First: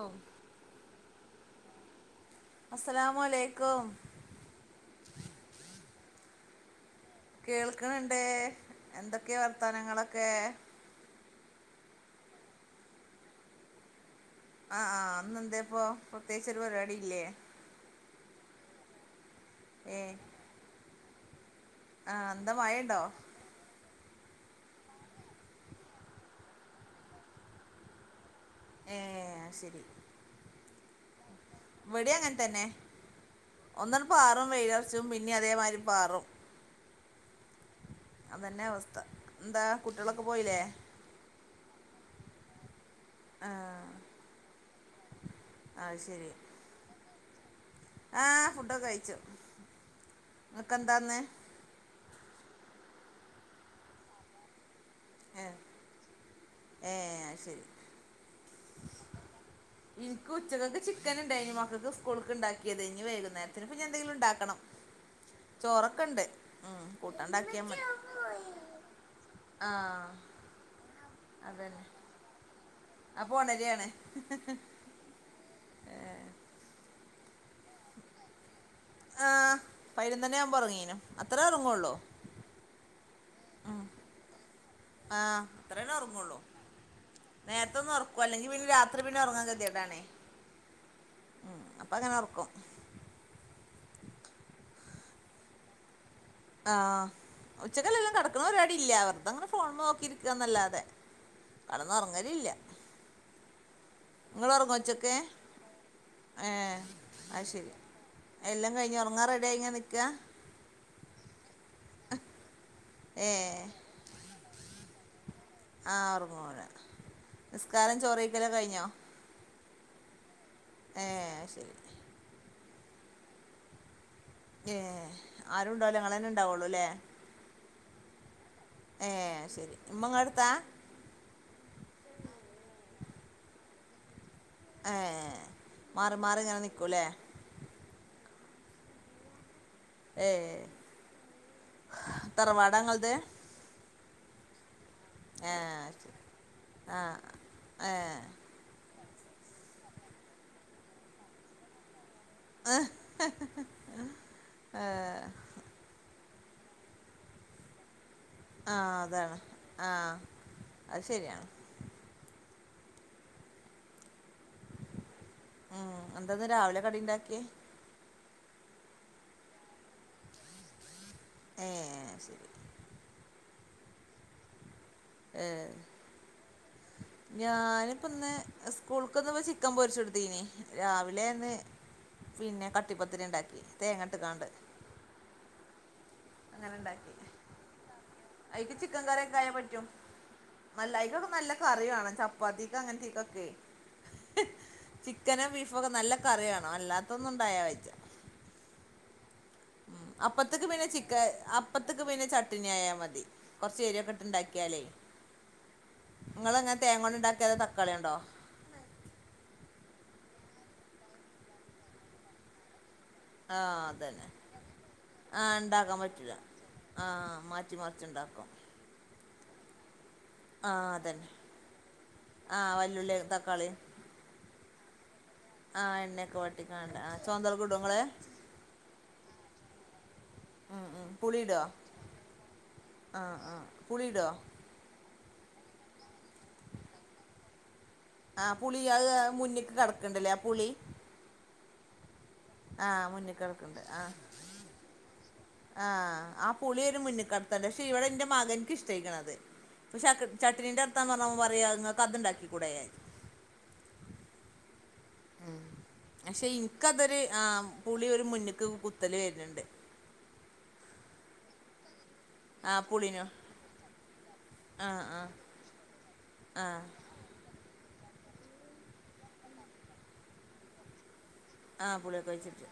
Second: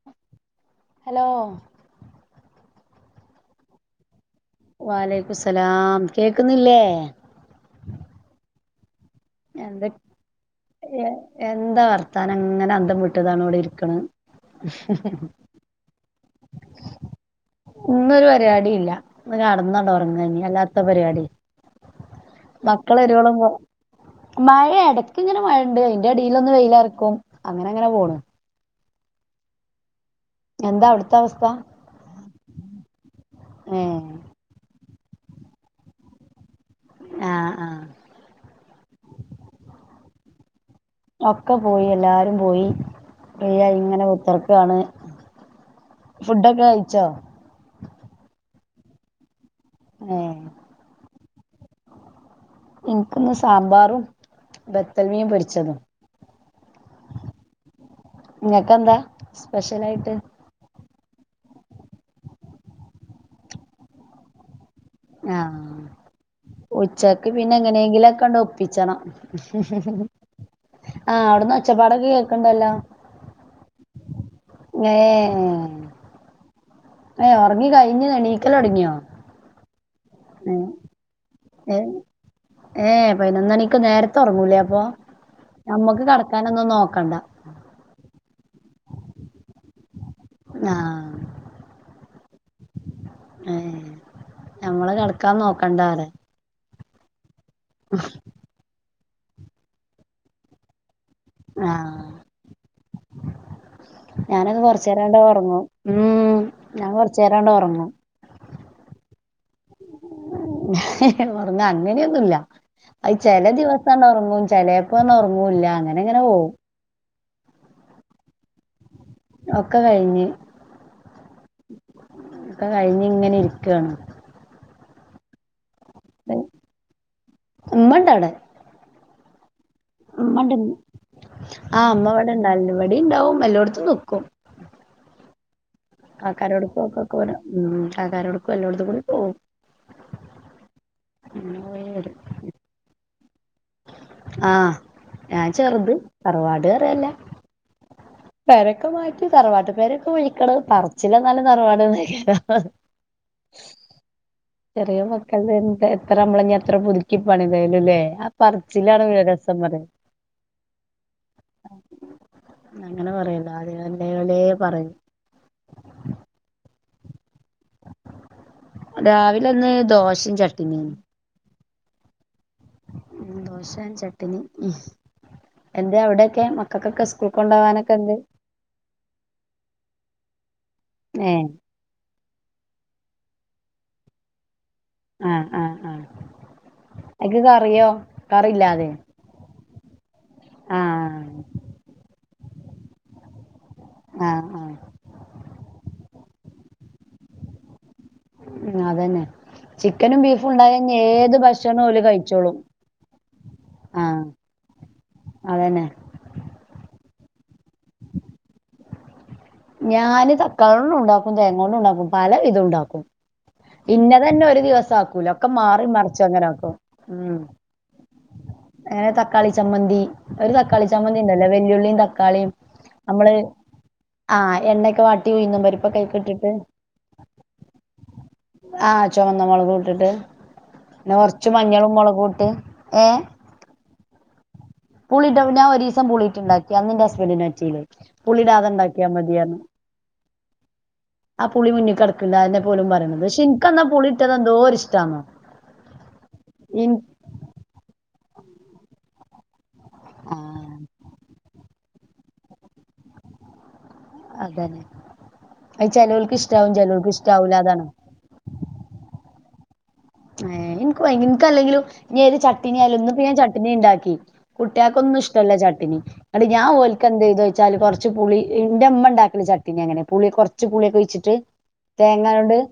ഓ. Hello. അസ്സലാമു അലൈക്കും. വ അലൈക്കുമുസ്സലാം കേക്കുന്നില്ലേ? കേൾക്കണിണ്ട് എന്തൊക്കെയ എന്തൊ വർത്താനങ്ങളൊക്കെ? എന്താ വർത്താനം ഇങ്ങനെ അന്തം വിട്ടതാണ് ഇവിടെ ഇരിക്കണ്. ആഹ് ആഹ് ഇന്ന് എന്തെ ഇപ്പൊ പ്രത്യേകിച്ച് ഒരു പരിപാടി ഇല്ലേ? ഇന്ന് ഒരു പരിപാടി ഇല്ല ഇന്ന് കടന്നണ്ട് ഏ ഒറങ്ങ കഴിഞ്ഞ അല്ലാത്ത പരിപാടി. ആ എന്താ മഴയുണ്ടോ മക്കള് വരുവോളം മഴ ഇടയ്ക്ക് ഇങ്ങനെ മഴയുണ്ട് അതിന്റെ ഇടെയിൽ ഒന്ന് വെയില് ഇറക്കും അങ്ങനെ അങ്ങനെ പോണ്. ഏഹ് ആഹ് ശരി. എന്താ അവിടുത്ത അവസ്ഥ? ഇവടേം അങ്ങൻ തന്നെ ഏ ഒന്ന് അങ്ങട് പാറും വെയിലറച്ചും പിന്നെ അതേമായിരി പാറും. ആഹ് ആഹ്. അതന്നെ അവസ്ഥ എന്താ കുട്ടികളൊക്കെ പോയിലെ? ഒക്കെ പോയി എല്ലാരും പോയി ഇനി ആ ഞാൻ ഇങ്ങനെ കുത്തർക്കാണ്. അത് ഫുഡൊക്കെ കഴിച്ചോ? ആഹ് ഫുഡൊക്കെ കഴിച്ചു. ഏഹ്. ക്കെന്താ ഇന്ന്. ഇൻക്കിന്ന് സാമ്പാറും ബത്തൽ മീ ഏ പൊരിച്ചതും, ഏ അത് ശരി ഇങ്ങക്കെന്താ? സ്പെഷ്യല്? ഇൻക്ക് ഉച്ചക്ക്ക്ക് ചിക്കൻ ഇണ്ടെയിനു മക്കൾക്ക് സ്കൂൾക്ക്ണ്ടാക്കിയത് ഇനി വൈകുന്നേരത്തിന് ഇനി എന്തെങ്കിലും ഇണ്ടാക്കണം. ആഹ് ഉച്ചക്ക് പിന്നെ കൂട്ടാണ്ടാക്കിയാൽ മതി എങ്ങനെയെങ്കിലും ഒക്കണ്ട് ഒപ്പിച്ചണം. ആ ആഹ് അവിടന്ന് ഒച്ചപ്പാടൊക്കെ കേൾക്കണ്ടല്ലോ. അപോണരിയാണ്. ഏഹ് ഏഹ് ഉറങ്ങി കഴിഞ്ഞ് എണീക്കലൊടങ്ങിയോ? ആഹ് പയിനൊന്നു മണി ആവുമ്പോ ഏഹ് ഉറങ്ങീനു അത്രേ ഏഹ് ഒറങ്ങൊള്ളൂ. ഏഹ് പയിനൊന്നണിക്ക് നേരത്തെ ഉറങ്ങൂലേ അപ്പൊ ആ അത്രേന്നെ നമ്മക്ക് ഉറങ്ങുള്ളൂ കിടക്കാനൊന്നും നോക്കണ്ട. നേരത്തെ ഒന്ന് ഒറക്കും അല്ലെങ്കി പിന്നെ രാത്രി പിന്നെ ഒറങ്ങാൻ കതിയിട്ടാണേ. ആഹ്. ഉം അപ്പം അങ്ങനെ ഒറക്കും. ഏഹ് ഞമ്മള് കെടക്കാൻ നോക്കണ്ടലെ. ആഹ് ഉച്ചക്ക് ആ [unintelligible] കെടകണ പരിപാടി ഇല്ല വേറുതങ്ങനെ ഫോൺ നോക്കിയിരിക്കുക എന്നല്ലാതെ കെടന്ന് ആഹ് ഒറങ്ങല് ഇല്ല. ഞാനത് കുറച്ചു നേരം ഉച്ചക്ക് അണ്ട് ഉറങ്ങും ഉം ഏ ഞാൻ കൊറച്ചു അത് നേരാണ്ട് ശരി ഒറങ്ങും. എല്ലാം കഴിഞ്ഞ് ഒറങ്ങാൻ റെഡി ആയി നിക്കാ? ഒറങ്ങ അങ്ങനെയൊന്നുല്ല അ ചില ഏ ദിവസ് സണ്ട് ഒറങ്ങും ചെലെപ്പോന്നും ഒറങ്ങൂല്ല. ആഹ് ഒറങ്ങൂല നിസ്കാരം ചോറയ്ക്കൽ ഒക്കെ കഴിഞ്ഞോ? ഒക്കെ കഴിഞ്ഞ്. ഏഹ് അയ് ശരി. ഒക്കെ കഴിഞ്ഞിങ്ങനെ ഇരിക്കാണ്. ഏ ആരു ഉണ്ടാവല്ലോ ങ്ങളന്നെ ഉണ്ടാവുള്ളൂ ല്ലേ? ഉമ്മണ്ടവിടെ- ഏഹ്അയ് ശരി. ഇമ്മ ഇങ്ങടുത്താ അമ്മാണ്ട്ന്ന് ആഹ് അമ്മ ഇവിടെണ്ടാവലുണ്ട് ഇവിടെ ഇണ്ടാവും എല്ലോടത്തും നിക്കും. ഏഹ് മാറി മാറി ഇങ്ങനെ കാക്കാരോട്ക്കും നിൽകൂല്ലേ? ഒക്കെക്കും ഉം താത്തരോടുക്കും എല്ലോടതുകുടിം പോവും- ഏഹ് അങ്ങനെ പോയി വരും തറവാട ഇങ്ങളദ്- ആഹ് ഞാൻ ചെറുത് തറവാട് പറയാൻ ല്ലേ- ഏഹ്. പേരൊക്കെ മാറ്റി തറവാട്ട് പേരൊക്കെ പൊയ്ക്കണ് പറച്ചില് ന്നാലും തറവാട് ന്നയ് ആഏഹ് ചെറിയ മക്കള എന്താ എത്ര നമ്മള എത്ര പുതുക്കി പണിതലുംല്ലേ? ആ പറച്ചിലാണ് ലെ അതാണ് രസം പറ ആ അത് ശരിയാണ് അങ്ങനെ പറയല്ലോ ആദ്യ എല്ലേല പറയ്- ഉം എന്താന്ന് രാവിലെ കടിണ്ടാക്കിയെ? രാവിലന്ന് ദോശയും ചട്നിം. ഏഹ് ശരി. ഉം ദോശം ചട്ട്നി ഉം എന്തേ അവിടെക്കെ മക്കൾക്കൊക്കെ സ്കൂൾ കൊണ്ടോവാനൊക്കെ ഞാനിപ്പൊ എന്ത് ഇന്ന് സ്കൂൾക്കൊന്ന് ചിക്കൻ പൊരിച്ചെടുത്തീനീ ഏ രാവിലെന്ന്. പിന്നെ കട്ടിപ്പത്തിരി ഉണ്ടാക്കി തേങ്ങട്ടക്കാണ്ട്. ആഹ് ആഹ് ആഹ്. അങ്ങനെണ്ടാക്കി- അയിക്ക് കറിയോ? അയിക്ക് കറിയില്ലാതെ ചിക്കൻ കറിയൊകായാൽ പറ്റും നല്ല ആഹ് അക്കൊക്കെ നല്ല കറിവാണം ചപ്പാത്തിക്ക് അങ്ങനത്തേകൊക്കെ ആഹ് ആഹ്- ചിക്കനോ ബീഫൊക്കെ നല്ല കറിവാണം അല്ലാത്തൊന്നും ഉണ്ടായ വെജ- ഉം അതന്നെ. ഉം ചിക്കനും ബീഫും അപ്പത്തിക്ക് ഉണ്ടായ പിന്നെ ഇനി ചിക്കൻ ഏത് ഭക്ഷണവും ഓല് അപ്പത്ത്ക്ക് പിന്നെ കഴിച്ചോളും ചട്ടണി ആയാൽ മതി. കുറചെരുയൊക്കെ ആഹ് ഇട്ട്ഇ ണ്ടാക്കിയാലേ- അതന്നെ. നിങ്ങളങ്ങനെ തേങ്ങ കൊണ്ട ഉണ്ടാക്കിയത തക്കാളികൊണ്ടോ? ഞാന് തക്കാളി കൊണ്ടും ഉണ്ടാക്കും തേങ്ങ കൊണ്ടും ഉണ്ടാക്കും പല വിധം ഉണ്ടാക്കും. ആഹ് അതന്നെ ഇന്നതന്നെ ഒരു ദിവസം ആക്കൂല ഒക്കെ ആഹ് മാറി ഉണ്ടാക്കാൻ മറിച്ച് പറ്റില്ല അങ്ങനെ ആക്കും ആഹ് ഉം. മാറ്റി മറിച്ചുണ്ടാക്കും അങ്ങനെ തക്കാളി ചമ്മന്തി ഒരു തക്കാളി ആഹ് ചമ്മന്തി അതന്നെ ഉണ്ടല്ലോ വെല്ലുള്ളിയും തക്കാളിയും ആഹ് വല്ലുള്ളി നമ്മള് തക്കാളി ആഹ് എണ്ണയൊക്കെ വാട്ടി ഉഴുന്നും ആഹ് പരിപ്പൊയിക്കെ എണ്ണയൊക്കെ ഇട്ടിട്ട്- വട്ടിക്കാണ്ട് ആഹ് ചുവന്തളൊക്കെ ഇടോ ഇങ്ങള് ആഹ് ചൊമന്ന മുളകും ഇട്ടിട്ട്. ഉം ഉം പിന്നെ കൊറച്ച് പുളിയിടോ മഞ്ഞളും മുളകും ഇട്ട് ഏഹ്. - ആഹ് ആഹ്. പുളിയിടുവോ? പുളിയിട്ടപ്പം ഞാൻ ഒരു ദിവസം പുളിയിട്ടുണ്ടാക്കി അന്ന് എന്റെ ഹസ്ബൻഡ്ഇന് പറ്റിയില്ലേ ആഹ് പുളി അത് മുന്നേക്ക് കിടക്കണ്ടല്ലേ ആ പുളി- ആ പുളി മുന്നി കിടക്കണ്ട് അയിന്റെ ആഹ് മുന്നിക്കിടക്കുണ്ട് ആഹ് ഒരു ഇഷ്ടാന്നോ ആഹ് ആ ഇൻ പുളിയൊരു ഒരു മുന്നിക്കട ണ്ട് പക്ഷെ ഇവിടെ എന്റെ മകന്ക്ക് ഇഷ്ടായിക്കണത് ആ ചട്നി അ- [unintelligible] നിങ്ങക്ക് അതുണ്ടാക്കി കൂടെ അതന്നെ. ഉം അത് ചെലോൽക്ക് പക്ഷെ ഇഷ്ടാവും ചെലോൽക്ക് ഇനക്ക്തൊരു ഇഷ്ടാവൂല അതാണ് പുളി ഒരു മുന്നക്ക് കുത്തല് വരുന്നുണ്ട്. ഏഹ് എനിക്ക് എനിക്കല്ലെങ്കിലും ഇനിയൊര് ചട്നി ആഹ് അല്ലെന്ന് പുളിനോ പിന്നെ ഞാൻ ചട്നി ണ്ടാക്കി ആഹ് കുട്ടിയാക്കൊന്നും ആഹ് ഇഷ്ടല്ല ചട്നി ന്നട്ട് ഞാൻ ആഹ് ഓൽക്ക് എന്തെയ്ത്ച് ച്ചാല് കൊറച്ച് പുളി ഇന്റെ മ്മ ണ്ടാക്ക്ണ ചട്നി അങ്ങനെ പുളി കൊറച്ച് പുളിയൊക്കെ ഒഴിച്ചിട്ട് ആഹ് പുളിയൊക്കെ തേങ്ങായവ്ണ്ട് ഒഴിച്ചിട്ട്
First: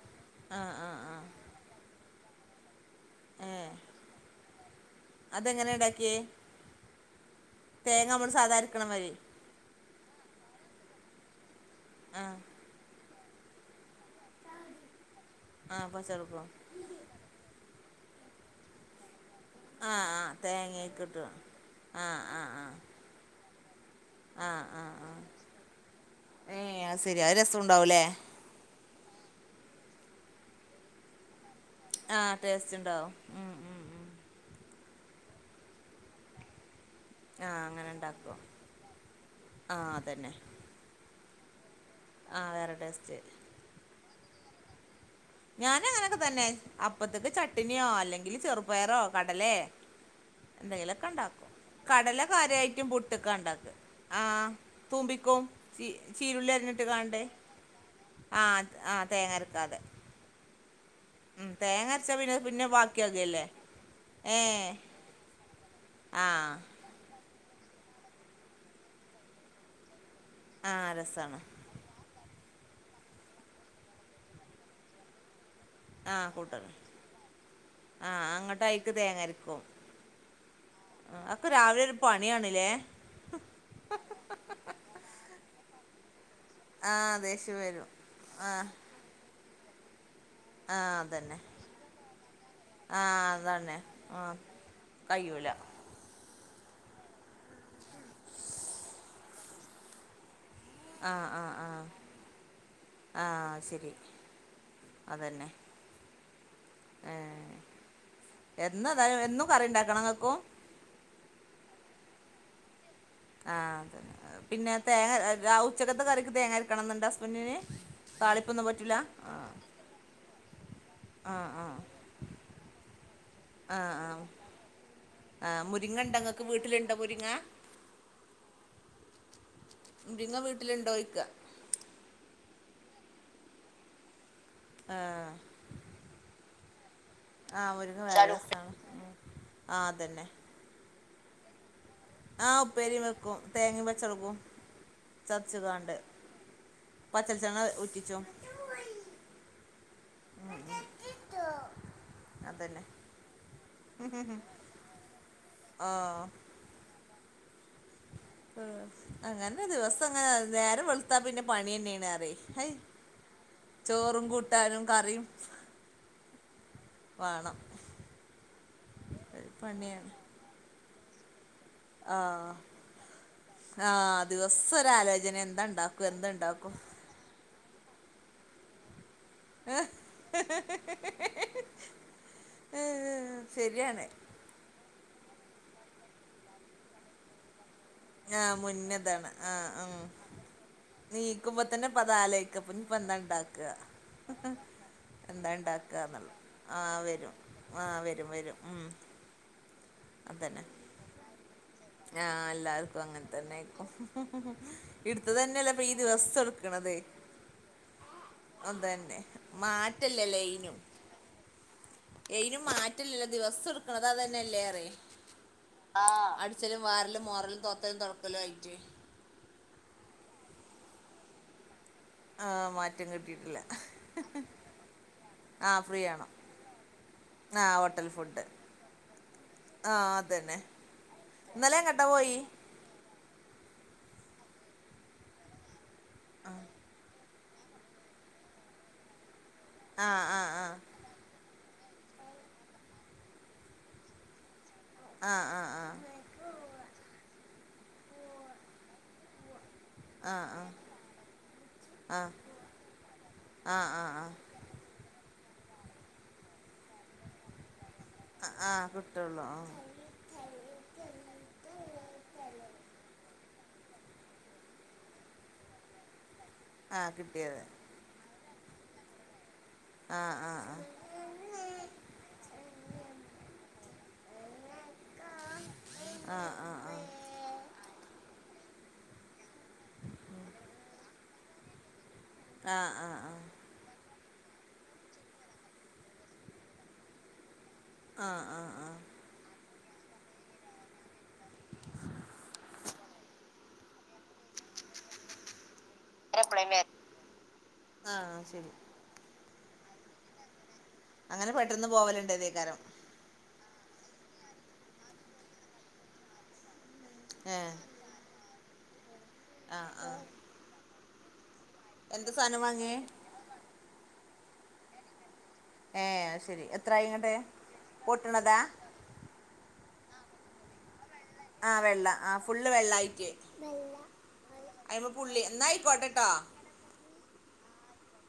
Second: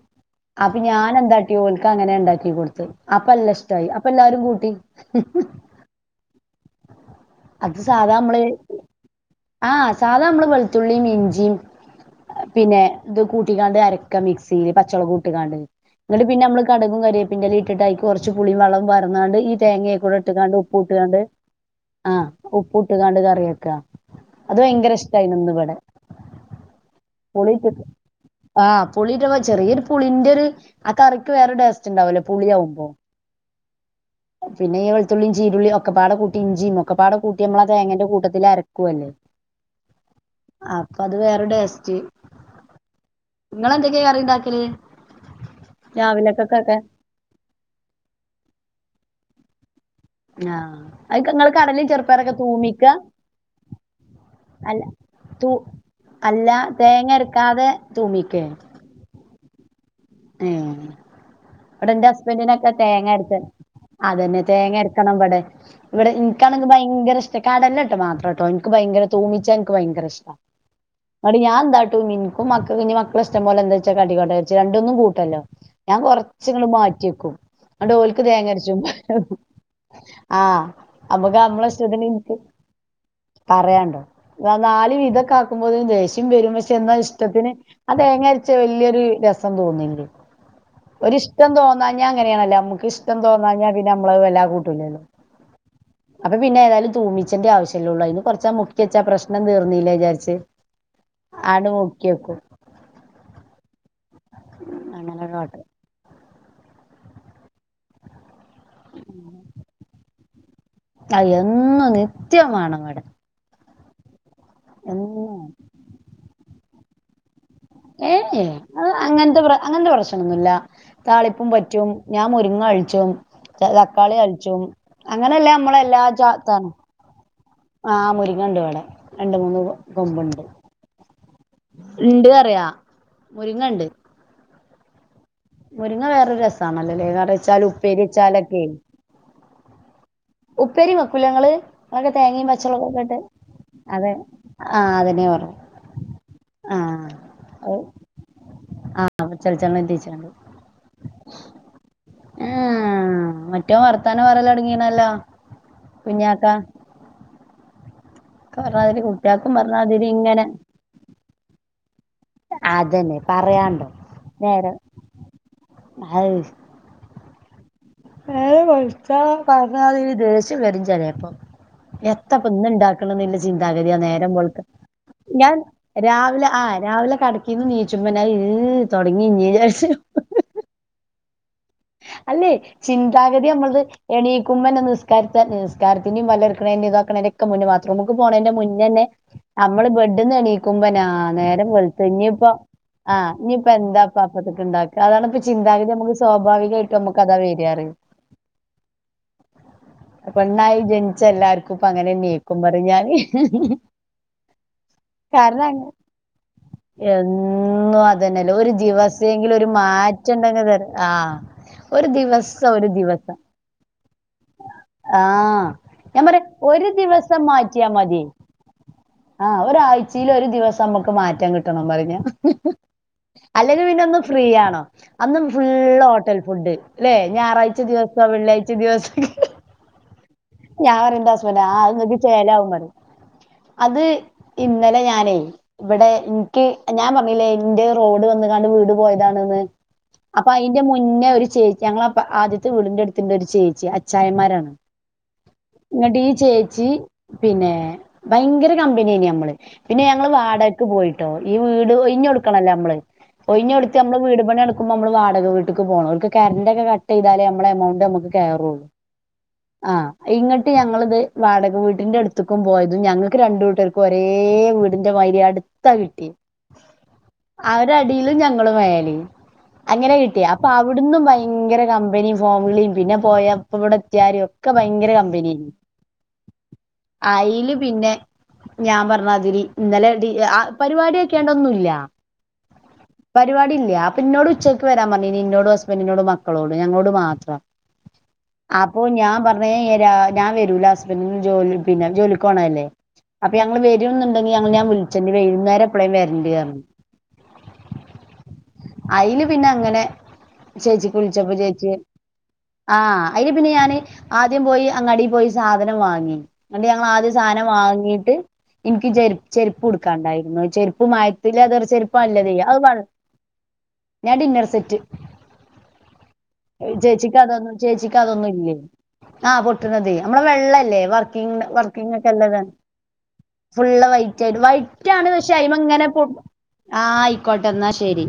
ആഹ് അപ്പൊ ആഹ് ഞാൻ ആഹ് എന്താട്ട് ട്ടി ഓൽക്കങ്ങനെണ്ടാക്കി കൊടുത്തു അപ്പല്ലഷ്ടായി അപ്പല്ലാരും കൂട്ടി എങ്ങനെ ണ്ടാക്കിയെ അത് സാധാ മ്മള് അരക്കണ മാതിരി ആ സാധാ മ്മള് വെളുത്തുള്ളിം ഇഞ്ചിം ആഹ് പിന്നെ ത് കൂട്ടിക്കാണ്ട് അരക്ക മിക്സിയില് പച്ചൊമളകും ട്ട്ങാണ്ട് ആഹ് ന്നട്ട് പിന്നെ പച്ചവെളുപ്പം മ്മള് കടുകും കരിയേപ്പിന്റെ ലയും ഇട്ടിട്ട് അയ്ക്ക് കൊറച്ച് പുളിയും വള്ളം പാറ്ന്നാണ്ട് ഈ ആഹ് തേങ്ങിംഅയികൂടെ ആഹ് ട്ട്ങാണ്ട് ഉപ്പും തേങ്ങയൊക്കെ ട്ട്ങാണ്ട് ഇട്ട് ആ ആഹ് ആഹ് ആഹ് ഉപ്പും ട്ട് ങാണ്ട് കറി വെക്ക അത് ആഹ് ഭയങ്കര ആഹ് ആഹ് ഇഷ്ടായിന് ന്ന്വ്ടെ ഏഹ് അത് ശരി അത് പുളി രസം ഇട്ടിട്ട് ഉണ്ടാവുംല്ലേ ആ പുളിട്മ്പൊ ചെറിയൊര് പുളിന്റെ ര് ആ കറിക്ക് വേറൊരു ടേസ് സ്റ്റ് ണ്ടാവൂല്ലേ ആഹ് ടേസ്റ്റ് പുളിയാവുമ്പൊം ഉണ്ടാവും ഉം ഉം ഉം പിന്നെ ഈ വെളത്തുള്ളിം ചീരുള്ളിം ഒക്കെപ്പാടെ കൂട്ടി ഇഞ്ചിംഒക്കെപ്പാടെ കൂ കൂട്ടി ആഹ് നമ്മള് ആ അങ്ങനെ തേങ്ങേന്റെ ഉണ്ടാക്കും കൂട്ടത്തില് അരക്കുവല്ലേ ആഹ് അതന്നെ അപ്പത് വേറെ ടേസ്റ്റ് ആ വേറെ ടേസ്റ്റ് ങ്ങളെന്തൊക്കേ കറിണ്ടാക്കല് ഞാന് അങ്ങനൊക്കെ തന്നെ അപ്പത്ത്ക്ക് ചട്നിയോ അല്ലെങ്കിൽ ചെറുപയറോ കടലേ ആഹ് എന്തെങ്കിലൊക്കെ അയ്ക്ക് ണ്ടാക്കും ഇങ്ങള് കടലിം കടല ചെറുപ്പയറൊക്കെ തൂമിക്ക കാര്യായിട്ടും പുട്ട്ക്കാണ്ടാക്കാ ആ അല്ല തൂമ്പിക്കും തൂ ചി അല്ല ചീരുള്ളി തേങ്ങ അരിഞ്ഞിട്ട്കാണ്ട് അരക്കാതെ തൂമിക്കേ ആത് ആ തേങ്ങരക്കാതെ ഏ വ്ടെ ന്റെ അരച്ചാൽ പിന്നെ പിന്നെ ഹസ്ബൻഡിനൊക്കെ തേങ്ങരച്ച് ബാക്കിയാകുകയല്ലേ ഏ അതന്നെ തേങ്ങെരക്കണം ഇവടെ ഇവ്ടെ ആ ഇന്ക്കാണെങ്കി ഭയൻ ഭയങ്കര ഇഷ്ടാ കടല ട്ട് മാത്രട്ടോ ന്ക്ക് ഭയങ്കര തൂമിച്ചാ ന്ക്ക് ഭയങ്കര ഷ്ടാ ആ നെട്ട് രസമാണ് ഞാനെന്താട്ടും ഇന്ക്കും മക്കക്കും ഇനി മക്കളെ ഇഷ്ടം പോലെ എന്താച്ചാ കാട്ടിക്കോട്ട വെച്ച് രണ്ട്ന്നും കൂ ട്ടല്ലോ ഞാൻ ആ കൊറച്ച്ങ്ങട് കൂട്ടണം മാറ്റിക്കും ന്നട്ട് ആ ഓൽക് അങ്ങോട്ട് തേങ്ങരച്ചു [unintelligible] അതിക്ക് തേങ്ങ വെക്കും അരക്കും ആ ആ, അമ്ക്ക് അതൊക്കെ അമ്മ്ളെ രാവിലെ ഒരു ഇഷ്ടത്തിന്ഇൻക് പണിയാണല്ലേ പറയാണ്ടൊ ന നാല് വിതൊക്കെ ആക്കുമ്പോതിനാ ദേഷ്യം വെരും പക്ഷെ ആ ചെന്ന ഇഷ്ടത്തിന് ദേഷ്യം വരും ആ ആ തേങ്ങരച്ചെ വലിയൊരു രസം തോന്നില്ലേ ആ അതന്നെ ഒരിഷ്ടം തോന്നഞ്ഞാൽ അങ്ങനെയാണല്ലോ നമക്ക് ആ ഇഷ്ടം തോന്നാഞ്ഞാൽ അതന്നെ പിന്നെ മ്മള് ആ അത് വല്ലാകൂട്ടൂലല്ലോ കഴിയൂല അപ്പൊ പിന്നെ ഏതായാലും തൂമിച്ചേന്റെ ആവിശ്യല്ലേള്ളൂ അയിന് കുറച്ചാമുക്കിച്ചാ പ്രശ്നം തീർന്നീല്ലേ ചാരിച്ച് ആ ആ ആ ആ സെരി അങ്ങനെ ഒരു അതെന്നെ ഓട്ടം ഏ എന്നതായാൽഎന്നും കറി ണ്ടാക്കണോങ്ങക്കും അ എന്നും നിത്യം വാണംവ്ടെ ആ ത് പിന്നെ തേങ്ങ വേണം രാവ് ഉച്ചകത്തെ കറിക്ക് തേങ്ങരക്കണംന്ന്ണ്ടൊ ഹസ്ബെന്റിന് ഏയെ അത് അങ്ങൻത്തെ പ്ര അങ്ങൻത്തെ പ്രശ്നങ്ങന്നുല്ല ആ താളിപ്പും ആ പറ്റും ഞാൻ മുരിങ്ങാൾച്ചും ആ ആ തതക്കാള്യാൾച്ചും അങ്ങനെല്ല ആ മ്മള മുരിങ്ങ എല്ലാ ഉണ്ടോ ജാ ഇങ്ങക്ക് താണ് വീട്ടിലുണ്ടോ മുരിങ്ങ ആ മുരിങ്ങണ്ട് വ്ടെ രണ്ട് മൂന്ന് ന്തിങ്ങ കൊമ്പുണ്ട് വീട്ടില്ണ്ടോയ്ക ഇണ്ട് അറ്യാ മുരിങ്ങണ്ട് ആ മുരിങ്ങ വേറൊരു രസാണല്ലോലേ ആ കറി‌യെച്ചാലും മുരിങ്ങ വേറെ ഉപ്പേരിച്ചാലൊക്കെ രസാണ് ആ തന്നെ ഉപ്പേരി വെക്കുലങ്ങള് ങളൊകെ തേങ്ങിം ആ ഉപ്പേരിയും പച്ചളൊകൊക്കെട്ട് വെക്കും തേങ്ങയും അതെ പച്ചളകും ആതന്നെ പർഞ്ഞ ചതച്ച്കാണ്ട് ആ പച്ചളിച്ചെണ്ണ ഔ ഉറ്റിച്ചും ആ ച്ചൾച്ചെണ്ണറ്റിച്ചാണ്ട് അതന്നെ [unintelligible] മറ്റോം വർത്താനം പറേലൊട്ങ്ങീണല്ലോ ആ കുഞ്ഞാക്ക ആഹ് പറഞ്ഞാതിരി കുട്ടികൾക്കും അങ്ങനന്നെ ദിവസം പറഞ്ഞാതിരി അങ്ങനെ ഇങ്ങനെ നേരംവെളുത്താപിന്നെ പണ്യന്നേണ് പറ്‌യേ. ഹയ് അതന്നെ പറയാണ്ടോ ചോറും നേരെ കൂട്ടാനും കറിയും വാണം നേരം വെൾത്താ പർഞ്ഞാതിരി ദേഷ്യം വെരും ചെലേപ്പം ആഹ് എത്താപ്പം ഇന്ന്ണ്ടാക്ക്ണ്ന്നില്ല ചിന്താഗതിയാ ആഹ് നേരം വെൾക്ക ദിവസം ഒരാലോചന ഞാൻ എന്താ ഉണ്ടാക്കും എന്താ രാവിലെ ഉണ്ടാക്കും ആഹ് രാവിലെ കട്ക്കീന്ന് നീച്ചുമ്പന്നെ അയ് തൊട്ങ്ങിഞ്ഞി അല്ലെയ് ഏഹ് ചിന്താഗതി ഞമ്മൾത് ശരിയാണ് എണീക്കുമ്പന്നെ നിസ് സ്ക്കാര്ത്തെ നിസ്കാരത്തിന്റിം പല്ലൊര്ക്ക്ണെന്റിം ഇതാക്ക്ണേന്റെ ക്കെമുന്നെ ബാത്റൂമിക്ക് പോണേന്റെ ആഹ് മുന്നന്നെ മുന്നതാണ് ആഹ് നമ്മള് ഉം ബെഡ്ന്നെണീക്കുമ്പന്നെ ആഹ് നീക്കുമ്പോ നേരം തന്നെ ഇപ്പ വെൾത്ത് അത് ഞ്ഞിപ്പോ ആലോചിക്കും അപ്പൊ ഇനിയിപ്പോ എന്താ ആഹ് ഉണ്ടാക്കുക ഇഞ്ഞിപ്പെന്താ പപ്പത്തിക്ണ്ടാക്ക അതാണ്പ്പ എന്താ ചിന്താഗതി ഉണ്ടാക്കുക നമുക്ക് എന്നുള്ളത് സ്വാഭാവി ആഹ് വെരും ആഹ് വെരും വെരും ഉം അതന്നെ പെണ്ണായി ജൻച്ച എല്ലാര് ആഹ് എല്ലാര്ക്കും അങ്ങൻതന്നേക്കും കാരണം ഇട്ത്തതന്നെല്ലപ്പൊ അങ്ങ ഈ ദിവസും ഇട് എന്നും അതന്നെല്ലേ ഒരു അതന്നെ ദിവസെങ്കിലും ഒരു മാറ്റല്ലല്ലേ മാറ്റണ്ടെങ്കി അയിനും തര് ആഹ് ഒരു ദിവസ്സം ഒരു ദിവസം സ്സുട്ക്ക്ണതതന്നല്ലേറ്യെ ആ ഞാൻ ആഹ് പറയാ അട് ച്ചലും ഒരു വാരലും ദിവസം മോറലും തോത്തലും തൊട്ക്കലും ആയിറ്റ് ആഹ് ഒരാഴ്ച്ചീലൊരു ദിവസം മ്മക്ക് മാറ്റം കിട്ടണം പറിം ഞാൻ ആഹ് മാറ്റം കി അല്ലെങ്കി പിന്നൊന്ന് ഫ്രീ ആണം അന്നും ആഹ് ഫ്രീ ഫുള്ള് ആണോ ഹോട്ടൽ ഫുഡ് ല്ലെ ആഹ് ഞായറാഴ്ച ഹോട്ടൽ ദിവസോ ഫുഡ് വെള്ളിയാഴ്ച ദിവസം ആഹ് അതന്നെ ഞാൻ പറിംന്റെ ഹസ്ബന്റ് ആഹ് ഇന്നലെ എങ്ങട്ടാ അഹ്ങ്ങക്ക് പോയി ചേലാവും പറ്‌യും അത് ഇന്നലെ ഞാനെ ഇവടെ ഇൻക്കി ഞാൻ പർഞ്ഞിലേ ഇന്റെ റോഡ് വന്ന് കാണ്ട് വീട് പോയതാണ്ന്ന് ആഹ് ആഹ് അപ്പയ്ന്റെ മുന്നേ ഒരു ചേച്ചി ഞങ്ങള ആദ്യത്തെ വീടിന്റെട്ത്തിണ്ടൊരു ചേച്ചി അച്ഛായന്മാരാണ് ആഹ് ആഹ് ആഹ് ഇങ്ങട്ടീ ചേച്ചി പിന്നെ ഭയങ്കര കമ്പന്യേനി ഞമ്മള് പിന്നെ ഞങ്ങൾ ആഹ് ആഹ് ആഹ് വാടകക്ക് പോയിട്ടോ ഈ വീട് ആഹ് ഒഴ്ഞ്ഞൊട്ക്കണല്ലോ ഞമ്മള് ആഹ് ഒയ്ഞ്ഞൊട്ത്ത് മ്മളെ ആഹ് ആഹ് വീട് പണിയാണ്ട് ക്കുമ്പമ്മള് വാടക വീട്ടിക്ക് പോണം ഓര്ക്ക് കര്ന്റൊക്കെ കട്ടെയ്താലേ മ്മളെ എമൗണ്ടമ്മക്ക് കേറൊള്ളൂ ട്ടൊള്ളു. ആഹ് ആഹ് ഇങ്ങട്ട് ഞങ്ങള്ത് വാടക വീട്ടിന്റെട്ത്തിക്കും പോയതും ഞങ്ങൾക്ക് രണ്ടൂട്ടര് ഒരേവീടിന്റെ മായ്രി അട്ത്താ കിട്ട്‌യേ ആഹ് കിട്ട്യത് അവരടീലും ഞങ്ങള് മേലിം അങ്ങനെ ആഹ് കിട്ട്യേ. അ പ്പ ആഹ് അവിട്ന്നും ഭയങ്കര കമ്പനിം ഫോൺവിളീം പിന്നെ പോയപ്പവിടെ എത്തിയാരോ ക്ക ഭയങ്കര കമ്പന്യേനി. ആഹ് ആഹ് ആഹ് അയില് പിന്നെ ഞാൻ പർഞ്ഞാതിരി ഇന്നലെ ടീ ആ പരിപാട്യാക്ക്യാണ്ടൊന്നു ല്ല. ആഹ് ആഹ് ആഹ് ടില്ല്യ. അപ്പൊ ഇന്നോട് ഉച്ചയ്ക്ക് വരാൻ പറഞ്ഞീനി ഇന്നോടും ഹസ്ബൻഡിനോടും മക്കളോടും ഞങ്ങളോട് മാത്രം ആഹ് ആഹ് ആഹ് അപ്പൊ ഞാൻ പറഞ് ഏഹ് രാ ഞാൻ വരൂല ഹസ്ബൻഡിന് ജോലി പിന്നെ ജോലിക്കോണഅല്ലേ അപ്പൊ ഞങ്ങള് വരുംന്നുണ്ടെങ്കി ഞൾ ഞാ വിളിച്ചണ്ട് വൈകുന്നേരം എപ്പ്ളേം വരന്റ് അറഞ്ഞ് ആഹ് ആഹ് ശരി അയില് പിന്നെ അങ്ങനെ ചേച്ചിക്ക് അങ്ങനെ വിൾച്ചപ്പൊ ചേച്ചി പെട്ടെന്ന് പോവലുണ്ടതേക്കാരം ആഹ് അയില് പിന്നെ ഞാന് ആദ്യം പോയി അങ്ങാടീ പോയി സാധനം വാങ്ങി ഇങ്ങട്ട് ഞങ്ങൾ ആദ്യം സാനം ഏഹ് വാങ്ങീട്ട് ഇൻക്ക് ചെര് ആഹ് ആഹ് ചെര്പ്പൂട്ക്കാണ്ടായിരുന്നു ചെരുപ്പ് മയത്തിലതർ ചെരുപ്പാ എന്ത് ഇല്ലതേ സാധനം അത് വാങ്ങിയേ വൾ ഞാൻ ഡിന്നർ സെറ്റ് ഏഹ് അത് ശരി അഹ് എത്രായി ഇങ്ങട്ട് ചേച്ചിക്കതൊന്നും ചേച്ചിക്കതൊന്നും പൊട്ടണതാ ഇല്ലേ ആഹ് പൊട്ടുണതേയ് നമ്മളെ വെള്ളല്ലേ വർ ക്കിങ് ആഹ് വെള്ള വർക്കിങ് ആഹ് ഒക്കെള്ളത്. ഫുള്ള് വെള്ളായിട്ട് ഫുള്ള് വൈറ്റായിട്ട് അയിമ വൈറ്റാണ് പുള്ളി പക്ഷെ എന്നാ അയീമങ്ങനെ ആയിക്കോട്ടെട്ടോ ആഹ് ആയിക്കോട്ടെ ന്നാ ശരി.